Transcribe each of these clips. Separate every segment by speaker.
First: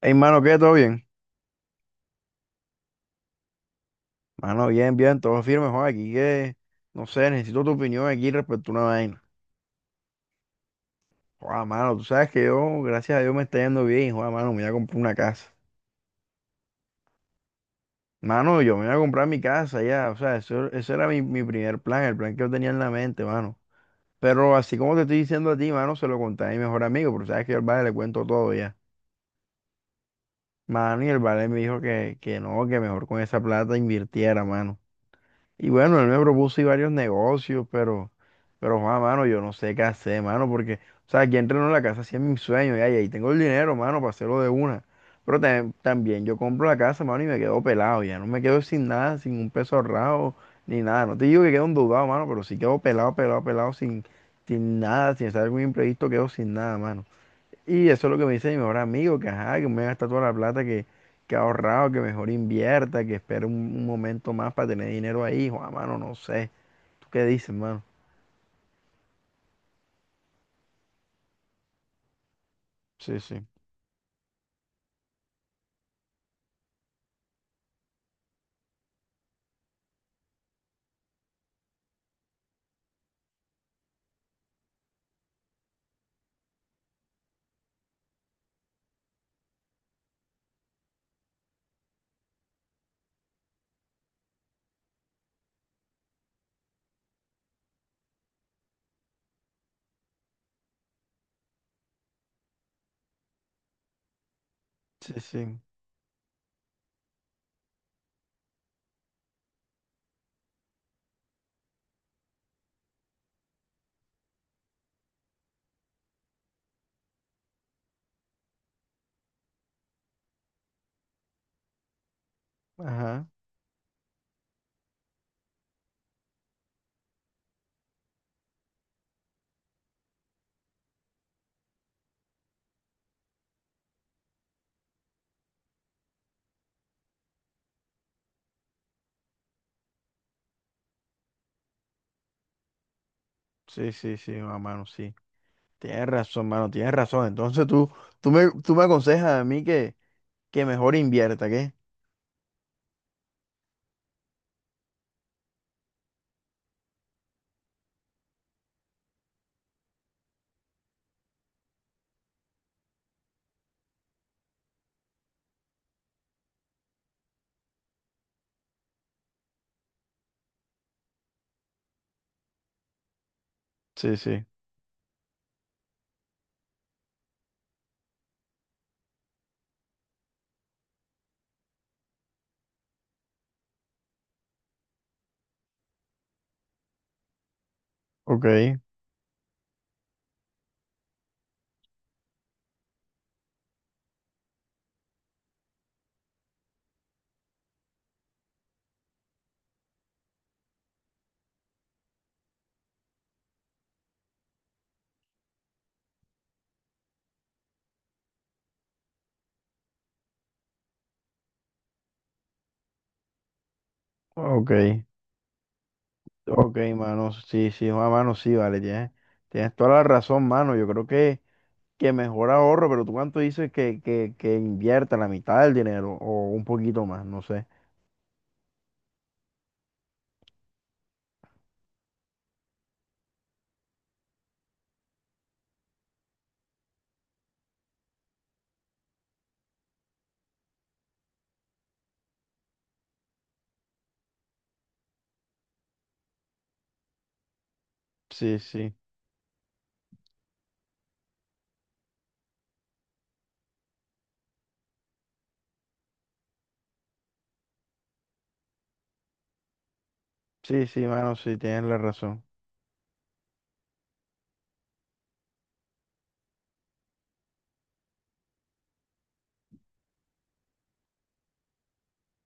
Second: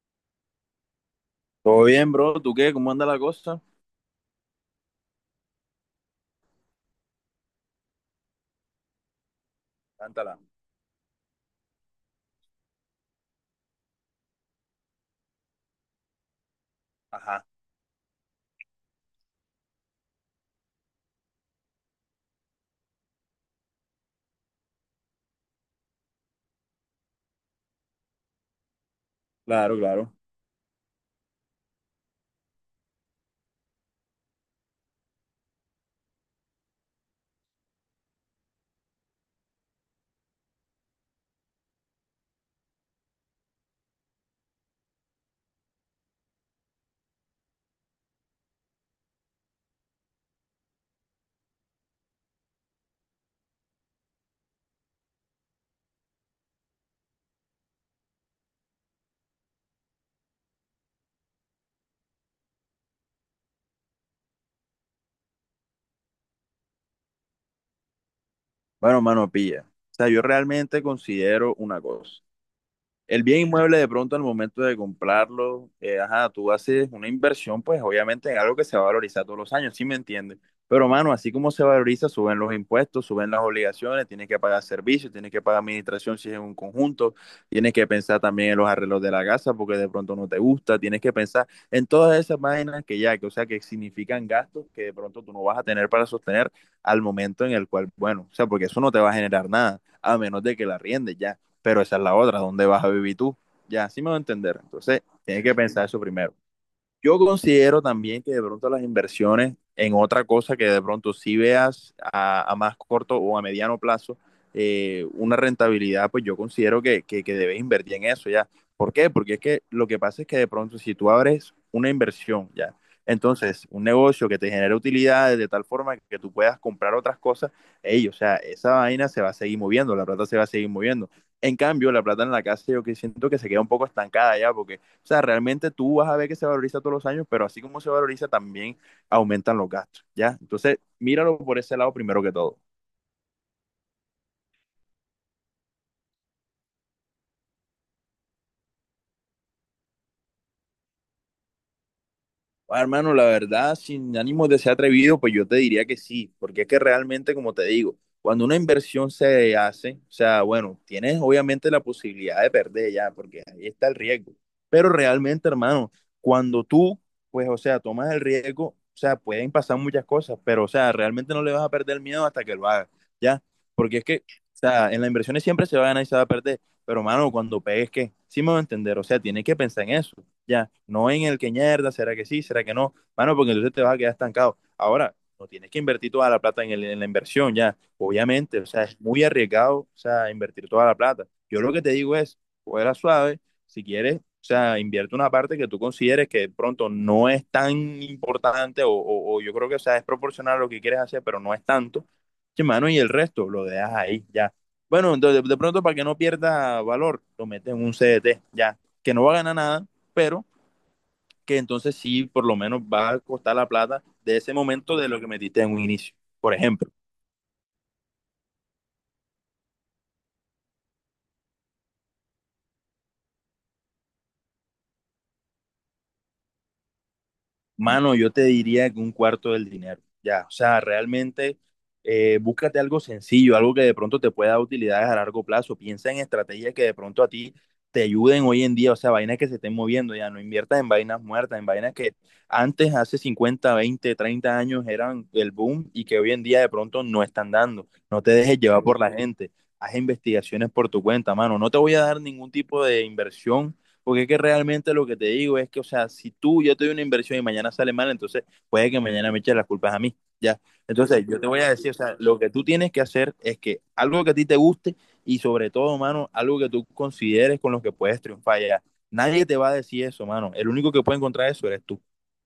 Speaker 1: Hey, mano, ¿qué? ¿Todo bien?
Speaker 2: Todo bien, bro. ¿Tú qué? ¿Cómo anda la cosa?
Speaker 1: Mano, bien, bien, todo firme, joder, aquí que, no sé, necesito tu opinión aquí respecto a una vaina.
Speaker 2: Cántala.
Speaker 1: Joder, mano, tú sabes que yo, gracias a Dios, me está yendo bien, joder, mano, me voy a comprar una casa.
Speaker 2: Ajá.
Speaker 1: Mano, yo me voy a comprar mi casa ya, o sea, eso, ese era mi primer plan, el plan que yo tenía en la mente, mano. Pero así como te estoy diciendo a ti, mano, se lo conté a mi mejor amigo, pero sabes que yo al vale le cuento todo ya.
Speaker 2: Claro, claro.
Speaker 1: Mano, y el vale me dijo que no, que mejor con esa plata invirtiera, mano. Y bueno, él me propuso y varios negocios, pero. Pero, Juan, mano, yo no sé qué hacer, mano, porque, o sea, aquí entreno en la casa, sí es mi sueño, ya, y ahí tengo el dinero, mano, para hacerlo de una. Pero también yo compro la casa, mano, y me quedo pelado, ya no me quedo sin nada, sin un peso ahorrado, ni nada. No te digo que quedo endeudado, mano, pero sí quedo pelado, pelado, pelado, sin nada, sin hacer algún imprevisto, quedo sin nada, mano. Y eso es lo que me dice mi mejor amigo, que ajá, que me gasta toda la plata que ha ahorrado, que mejor invierta, que espere un momento más para tener dinero ahí, Juan, mano, no sé. ¿Tú qué dices, mano?
Speaker 2: Bueno, mano, pilla. O sea, yo realmente considero una cosa.
Speaker 1: Sí,
Speaker 2: El bien
Speaker 1: sí.
Speaker 2: inmueble de pronto al momento de comprarlo, ajá, tú haces una inversión, pues obviamente en algo que se va a valorizar todos los años, ¿sí me entiendes? Pero mano, así como se valoriza, suben los impuestos, suben las obligaciones, tienes que pagar servicios, tienes que pagar administración si es un conjunto, tienes que pensar también en los arreglos de la casa porque de pronto no te gusta, tienes que pensar en todas esas vainas que ya, que o sea, que significan gastos que de pronto tú no vas a tener para sostener al momento en el cual, bueno, o sea, porque eso no te va a generar nada, a menos de que la riendes ya, pero esa es la otra, ¿dónde vas a vivir tú? Ya, así me va a entender. Entonces,
Speaker 1: Sí,
Speaker 2: tienes que
Speaker 1: sí.
Speaker 2: pensar eso primero. Yo considero también que de pronto las inversiones en otra cosa que de pronto si veas a más corto o a mediano plazo, una rentabilidad, pues yo considero que debes invertir en eso ya. ¿Por qué? Porque es que lo que pasa es que de pronto si tú abres una inversión ya,
Speaker 1: Ajá.
Speaker 2: entonces un negocio que te genere utilidades de tal forma que tú puedas comprar otras cosas, ey, o sea, esa vaina se va a seguir moviendo, la plata se va a seguir moviendo. En cambio, la plata en la casa yo que siento que se queda un poco estancada ya, porque o sea, realmente tú vas a ver que se valoriza todos los años, pero así como se valoriza, también aumentan los gastos, ¿ya? Entonces, míralo por ese lado primero que todo.
Speaker 1: Sí, sí, sí, mano, sí. Tienes razón, mano, tienes razón. Entonces tú me aconsejas a mí que mejor invierta, ¿qué?
Speaker 2: Ah, hermano, la verdad, sin ánimo de ser atrevido, pues yo te diría que sí, porque es que realmente, como te digo, cuando una inversión se hace, o sea, bueno, tienes obviamente la posibilidad de perder ya, porque ahí está el riesgo, pero realmente, hermano, cuando tú, pues, o sea, tomas el riesgo, o sea, pueden pasar muchas cosas, pero, o sea, realmente no le vas a perder el miedo hasta que lo hagas, ya, porque es
Speaker 1: Sí,
Speaker 2: que,
Speaker 1: sí.
Speaker 2: o sea, en las inversiones siempre se va a ganar y se va a perder, pero, hermano, cuando pegues, ¿qué? Sí me va a entender, o sea, tienes que pensar en eso ya, no en el que mierda, será que sí, será que no, mano, porque entonces te vas a quedar estancado. Ahora, no tienes que invertir toda la plata en la inversión, ya,
Speaker 1: Ok,
Speaker 2: obviamente, o sea, es muy arriesgado, o sea, invertir toda la plata. Yo lo que te digo es, fuera suave, si quieres, o sea, invierte una parte que tú consideres que de pronto no es tan importante o yo creo que, o sea, es proporcional a lo que quieres hacer, pero no es tanto, sí, mano, y el resto lo dejas ahí, ya. Bueno, entonces, de pronto, para que no pierda valor, lo metes en un CDT, ya, que no va a ganar nada, pero que entonces sí, por lo menos va a costar la plata de ese
Speaker 1: ok,
Speaker 2: momento de lo que metiste en un inicio, por
Speaker 1: ok,
Speaker 2: ejemplo.
Speaker 1: mano, sí, sí, mano, sí, vale, tienes toda la razón, mano. Yo creo que mejor ahorro, pero tú cuánto dices que invierta la mitad del dinero o un poquito más, no sé.
Speaker 2: Mano, yo te diría que un cuarto del dinero, ya. O sea, realmente búscate algo sencillo, algo que de pronto te pueda dar utilidades a largo plazo. Piensa en estrategias que de pronto a ti te ayuden hoy en día, o sea, vainas que se estén moviendo, ya. No inviertas en vainas muertas, en vainas que antes, hace 50, 20, 30 años eran el boom y que hoy en día de pronto no están dando. No te
Speaker 1: Sí,
Speaker 2: dejes llevar
Speaker 1: sí,
Speaker 2: por la gente. Haz investigaciones por tu cuenta, mano. No te voy a dar ningún tipo de inversión porque es que realmente lo que te digo es que, o sea, si tú, yo te doy una inversión y mañana sale mal, entonces puede que mañana me eches las culpas a mí, ¿ya?
Speaker 1: sí, sí,
Speaker 2: Entonces
Speaker 1: mano,
Speaker 2: yo te
Speaker 1: sí,
Speaker 2: voy a
Speaker 1: tienes
Speaker 2: decir, o
Speaker 1: la
Speaker 2: sea, lo
Speaker 1: razón.
Speaker 2: que tú tienes que hacer es que algo que a ti te guste y sobre todo, mano, algo que tú consideres con lo que puedes triunfar, ya. Nadie te va a decir eso, mano. El único que puede encontrar eso eres tú.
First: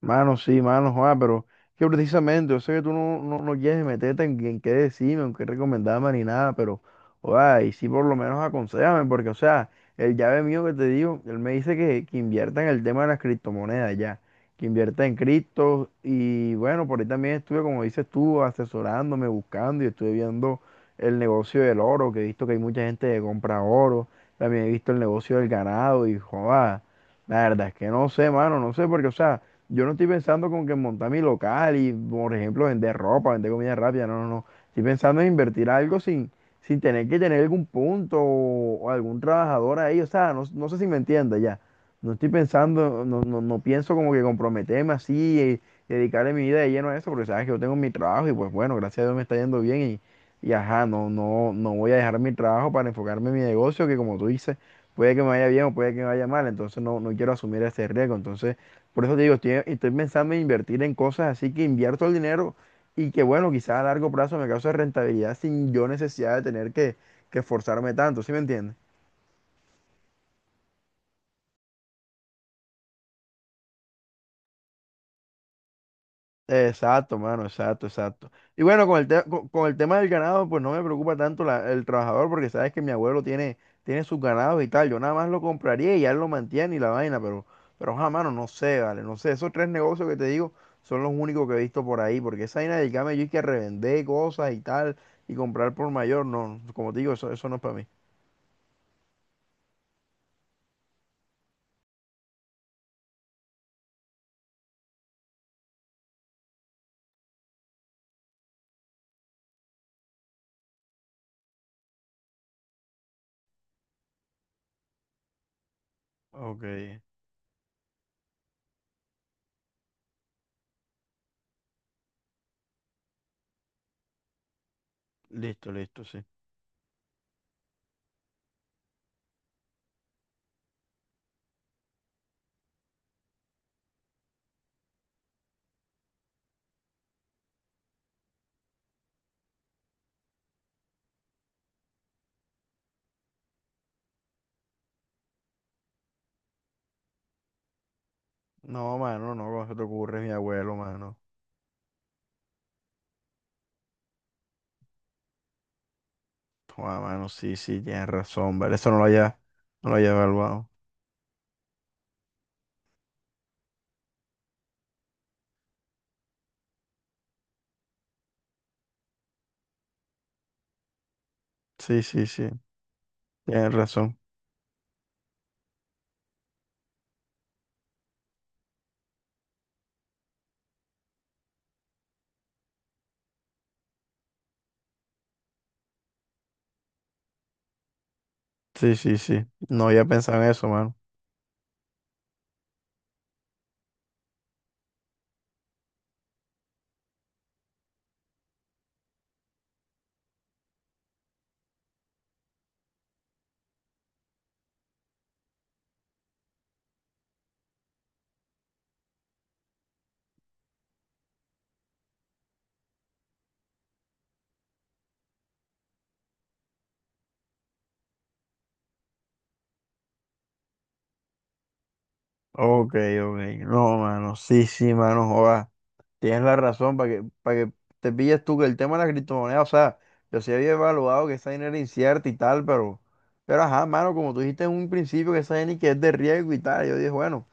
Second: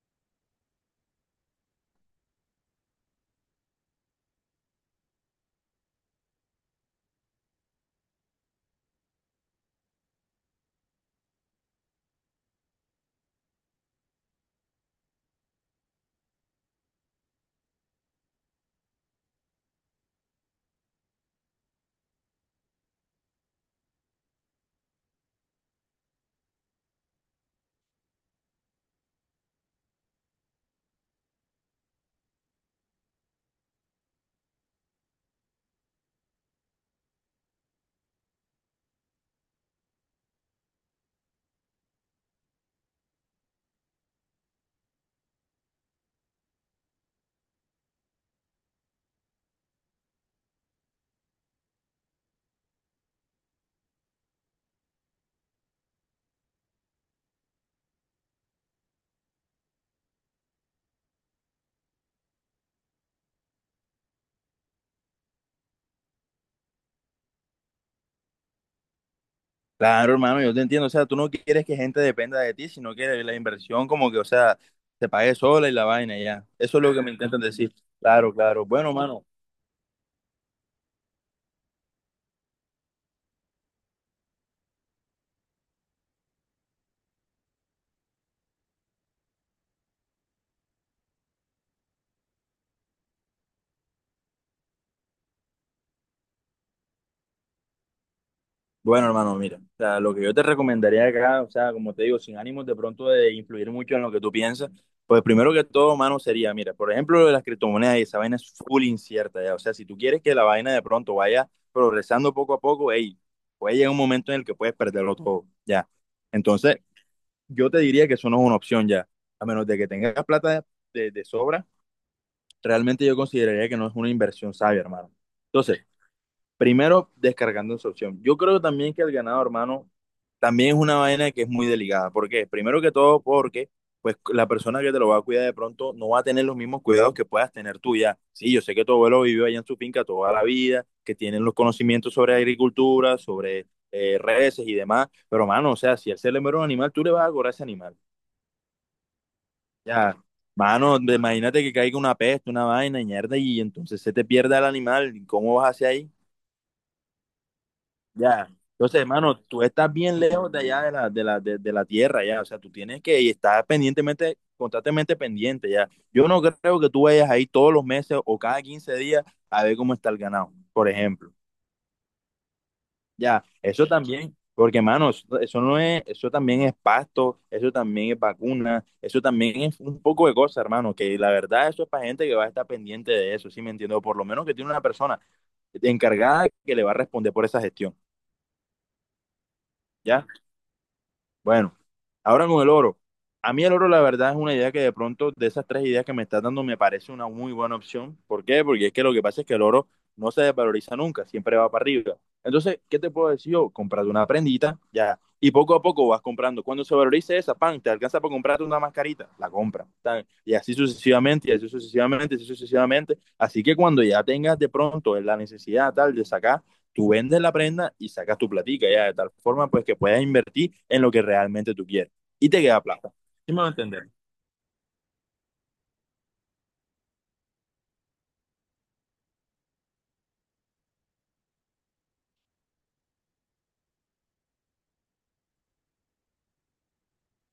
Speaker 1: Mano, sí, mano, Juan, pero que precisamente, yo sé que tú no quieres meterte en qué decirme, en qué recomendarme ni nada, pero, oa, y sí por lo menos aconsejame, porque, o sea, el llave mío que te digo, él me dice que invierta en el tema de las criptomonedas ya, que invierta en criptos, y bueno, por ahí también estuve, como dices tú, asesorándome, buscando, y estuve viendo el negocio del oro, que he visto que hay mucha gente que compra oro, también he visto el negocio del ganado, y, joa, la verdad es que no sé, mano, no sé, porque, o sea, yo no estoy pensando como que montar mi local y, por ejemplo, vender ropa, vender comida rápida, no, no, no. Estoy pensando en invertir algo sin tener que tener algún punto o algún trabajador ahí. O sea, no sé si me entiendes ya. No estoy pensando, no pienso como que comprometerme así dedicarle mi vida de lleno a eso, porque sabes que yo tengo mi trabajo y pues bueno, gracias a Dios me está yendo bien y ajá, no voy a dejar mi trabajo para enfocarme en mi negocio, que como tú dices, puede que me vaya bien o puede que me vaya mal, entonces no quiero asumir ese riesgo. Entonces, por eso te digo, estoy pensando en invertir en cosas así que invierto el dinero y que, bueno, quizás a largo plazo me cause rentabilidad sin yo necesidad de tener que esforzarme tanto, ¿sí me entiendes?
Speaker 2: Claro, hermano, yo te entiendo. O sea, tú no quieres que gente dependa de ti, sino que la inversión como que, o sea, se pague sola y la vaina, ya. Eso es lo que me
Speaker 1: Exacto,
Speaker 2: intentan
Speaker 1: mano,
Speaker 2: decir.
Speaker 1: exacto, exacto.
Speaker 2: Claro,
Speaker 1: Y
Speaker 2: claro.
Speaker 1: bueno,
Speaker 2: Bueno,
Speaker 1: con el, te-
Speaker 2: mano.
Speaker 1: con, con el tema del ganado, pues no me preocupa tanto el trabajador, porque sabes que mi abuelo tiene sus ganados y tal. Yo nada más lo compraría y él lo mantiene y la vaina, pero, ajá, mano, no sé, vale, no sé. Esos tres negocios que te digo son los únicos que he visto por ahí, porque esa vaina del camello y que revender cosas y tal y comprar por mayor, no, como te digo, eso no es para mí.
Speaker 2: Bueno, hermano, mira, o sea, lo que yo te recomendaría acá, o sea, como te digo, sin ánimos de pronto de influir mucho en lo que tú piensas, pues primero que todo, mano sería, mira, por ejemplo, lo de las criptomonedas y esa vaina es full incierta, ya, o sea, si tú quieres que la vaina de pronto vaya progresando poco a poco, hey, puede llegar un momento en el que puedes perderlo todo, ya.
Speaker 1: Ok,
Speaker 2: Entonces, yo te diría que eso no es una opción ya, a menos de que tengas plata de sobra, realmente yo consideraría que no es una inversión sabia, hermano.
Speaker 1: listo,
Speaker 2: Entonces,
Speaker 1: listo, sí.
Speaker 2: primero, descargando esa opción. Yo creo también que el ganado, hermano, también es una vaina que es muy delicada. ¿Por qué? Primero que todo, porque pues la persona que te lo va a cuidar de pronto no va a tener los mismos cuidados que puedas tener tú ya. Sí, yo sé que tu abuelo vivió allá en su finca toda la vida, que tienen los conocimientos sobre agricultura, sobre reses y demás, pero mano, o sea, si él se le muere un animal, tú le vas a cobrar ese animal.
Speaker 1: No, mano, no, ¿cómo se te
Speaker 2: Ya,
Speaker 1: ocurre, mi abuelo,
Speaker 2: mano,
Speaker 1: mano?
Speaker 2: imagínate que caiga una peste, una vaina, y mierda, y entonces se te pierda el animal, y ¿cómo vas hacia ahí?
Speaker 1: Joder, mano, sí, sí, tienes
Speaker 2: Ya.
Speaker 1: razón, ¿vale? Eso no
Speaker 2: Entonces,
Speaker 1: lo había,
Speaker 2: hermano, tú
Speaker 1: no
Speaker 2: estás
Speaker 1: lo había
Speaker 2: bien lejos de
Speaker 1: evaluado.
Speaker 2: allá de la tierra, ya. O sea, tú tienes que y estar pendientemente, constantemente pendiente, ya. Yo no creo que tú vayas ahí todos los meses o cada 15 días a ver cómo está el ganado, por ejemplo.
Speaker 1: Sí, sí, sí,
Speaker 2: Ya,
Speaker 1: tienes
Speaker 2: eso
Speaker 1: razón.
Speaker 2: también, porque, hermano, eso no es, eso también es pasto, eso también es vacuna, eso también es un poco de cosas, hermano, que la verdad eso es para gente que va a estar pendiente de eso, ¿sí me entiendo? Por lo menos que tiene una persona encargada que le va a responder por esa gestión,
Speaker 1: Sí, sí, sí. No había
Speaker 2: ¿ya?
Speaker 1: pensado en eso, mano.
Speaker 2: Bueno, ahora con el oro. A mí el oro, la verdad, es una idea que de pronto, de esas tres ideas que me estás dando, me parece una muy buena opción. ¿Por qué? Porque es que lo que pasa es que el oro no se desvaloriza nunca, siempre va para arriba. Entonces, ¿qué te puedo decir yo? Comprate una prendita, ya. Y poco a poco vas comprando. Cuando se valorice esa, pan, te alcanza para comprarte una mascarita, la compra. Y así sucesivamente, y así sucesivamente, y así sucesivamente. Así que cuando ya tengas de pronto la necesidad tal de sacar, tú vendes la prenda y sacas tu platica, ya, de tal forma pues que puedas invertir en lo que realmente tú quieres y te queda
Speaker 1: Ok,
Speaker 2: plata.
Speaker 1: ok.
Speaker 2: ¿Sí me va a
Speaker 1: No,
Speaker 2: entender?
Speaker 1: mano, sí, sí, mano, joda. Tienes la razón para que te pilles tú que el tema de la criptomoneda, o sea, yo sí había evaluado que esa dinero era incierta y tal, pero, ajá, mano, como tú dijiste en un principio que esa dinero que es de riesgo y tal, yo dije, bueno.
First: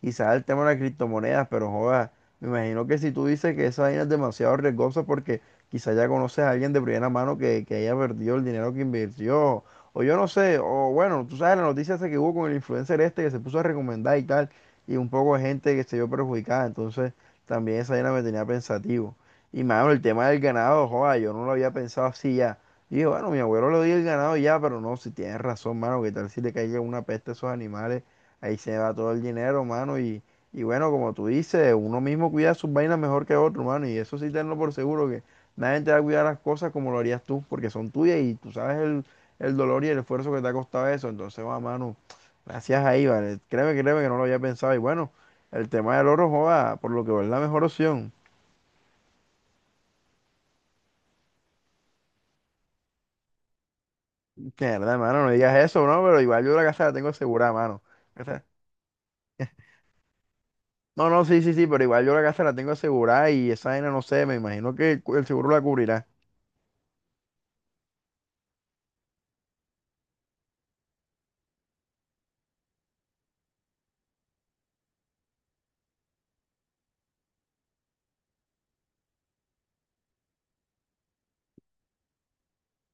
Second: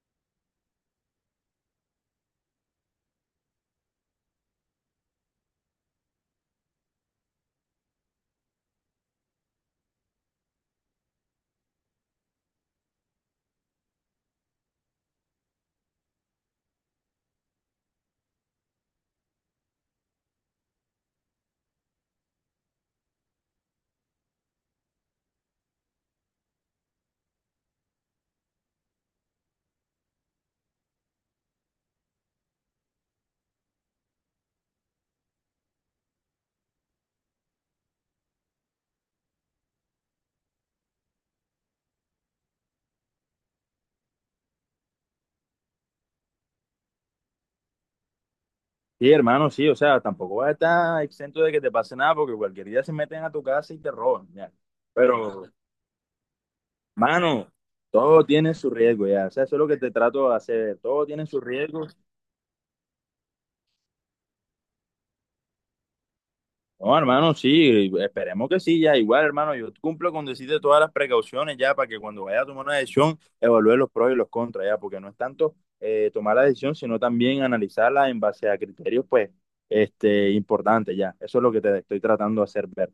Speaker 1: Quizás el tema de las criptomonedas, pero joda, me imagino que si tú dices que esa vaina es demasiado riesgosa porque quizás ya conoces a alguien de primera mano que haya perdido el dinero que invirtió, o yo no sé, o bueno, tú sabes la noticia esa que hubo con el influencer este que se puso a recomendar y tal, y un poco de gente que se vio perjudicada, entonces también esa vaina me tenía pensativo. Y mano, el tema del ganado, joda, yo no lo había pensado así ya. Y dije, bueno, mi abuelo le dio el ganado y ya, pero no, si tienes razón, mano, que tal si le caiga una peste a esos animales. Ahí se va todo el dinero, mano. Y bueno, como tú dices, uno mismo cuida sus vainas mejor que otro, mano. Y eso sí tenlo por seguro, que nadie te va a cuidar las cosas como lo harías tú, porque son tuyas y tú sabes el dolor y el esfuerzo que te ha costado eso. Entonces, va, mano, gracias ahí, vale. Créeme que no lo había pensado. Y bueno, el tema del oro, joda, por lo que veo, es la mejor opción.
Speaker 2: Sí, hermano, sí, o sea, tampoco vas a estar exento de que te pase nada porque cualquier día se meten a tu casa y te roban, ya.
Speaker 1: Que verdad, mano, no
Speaker 2: Pero,
Speaker 1: digas eso, ¿no? Pero igual yo la casa la tengo asegurada,
Speaker 2: mano,
Speaker 1: mano. O
Speaker 2: todo
Speaker 1: sea,
Speaker 2: tiene su riesgo, ya, o sea, eso es lo que te trato de hacer, todo
Speaker 1: no, no,
Speaker 2: tiene su
Speaker 1: sí, sí, sí, pero
Speaker 2: riesgo.
Speaker 1: igual yo la casa la tengo asegurada y esa vaina, no sé, me imagino que el el seguro la cubrirá.
Speaker 2: No, hermano, sí, esperemos que sí, ya igual, hermano, yo cumplo con decirte todas las precauciones ya para que cuando vaya a tomar una decisión evalúe los pros y los contras ya, porque no es tanto tomar la decisión, sino también analizarla en base a criterios, pues, importantes ya. Eso es lo que te estoy tratando de hacer ver.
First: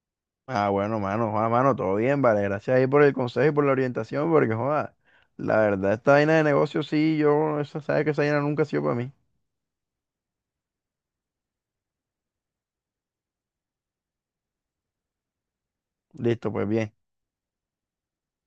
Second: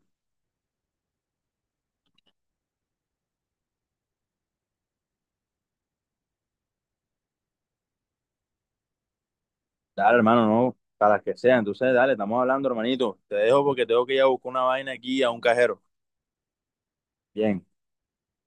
Speaker 1: Ah, bueno, mano, Juan, mano, todo bien, vale. Gracias ahí por el consejo y por la orientación, porque, joda, la verdad, esta vaina de negocio, sí, sabes que esa vaina nunca ha sido para mí.
Speaker 2: Dale, hermano, no, para las que sea. Entonces, dale, estamos hablando, hermanito. Te dejo porque tengo que ir a buscar una vaina aquí a un cajero.
Speaker 1: Listo, pues bien.
Speaker 2: Bien.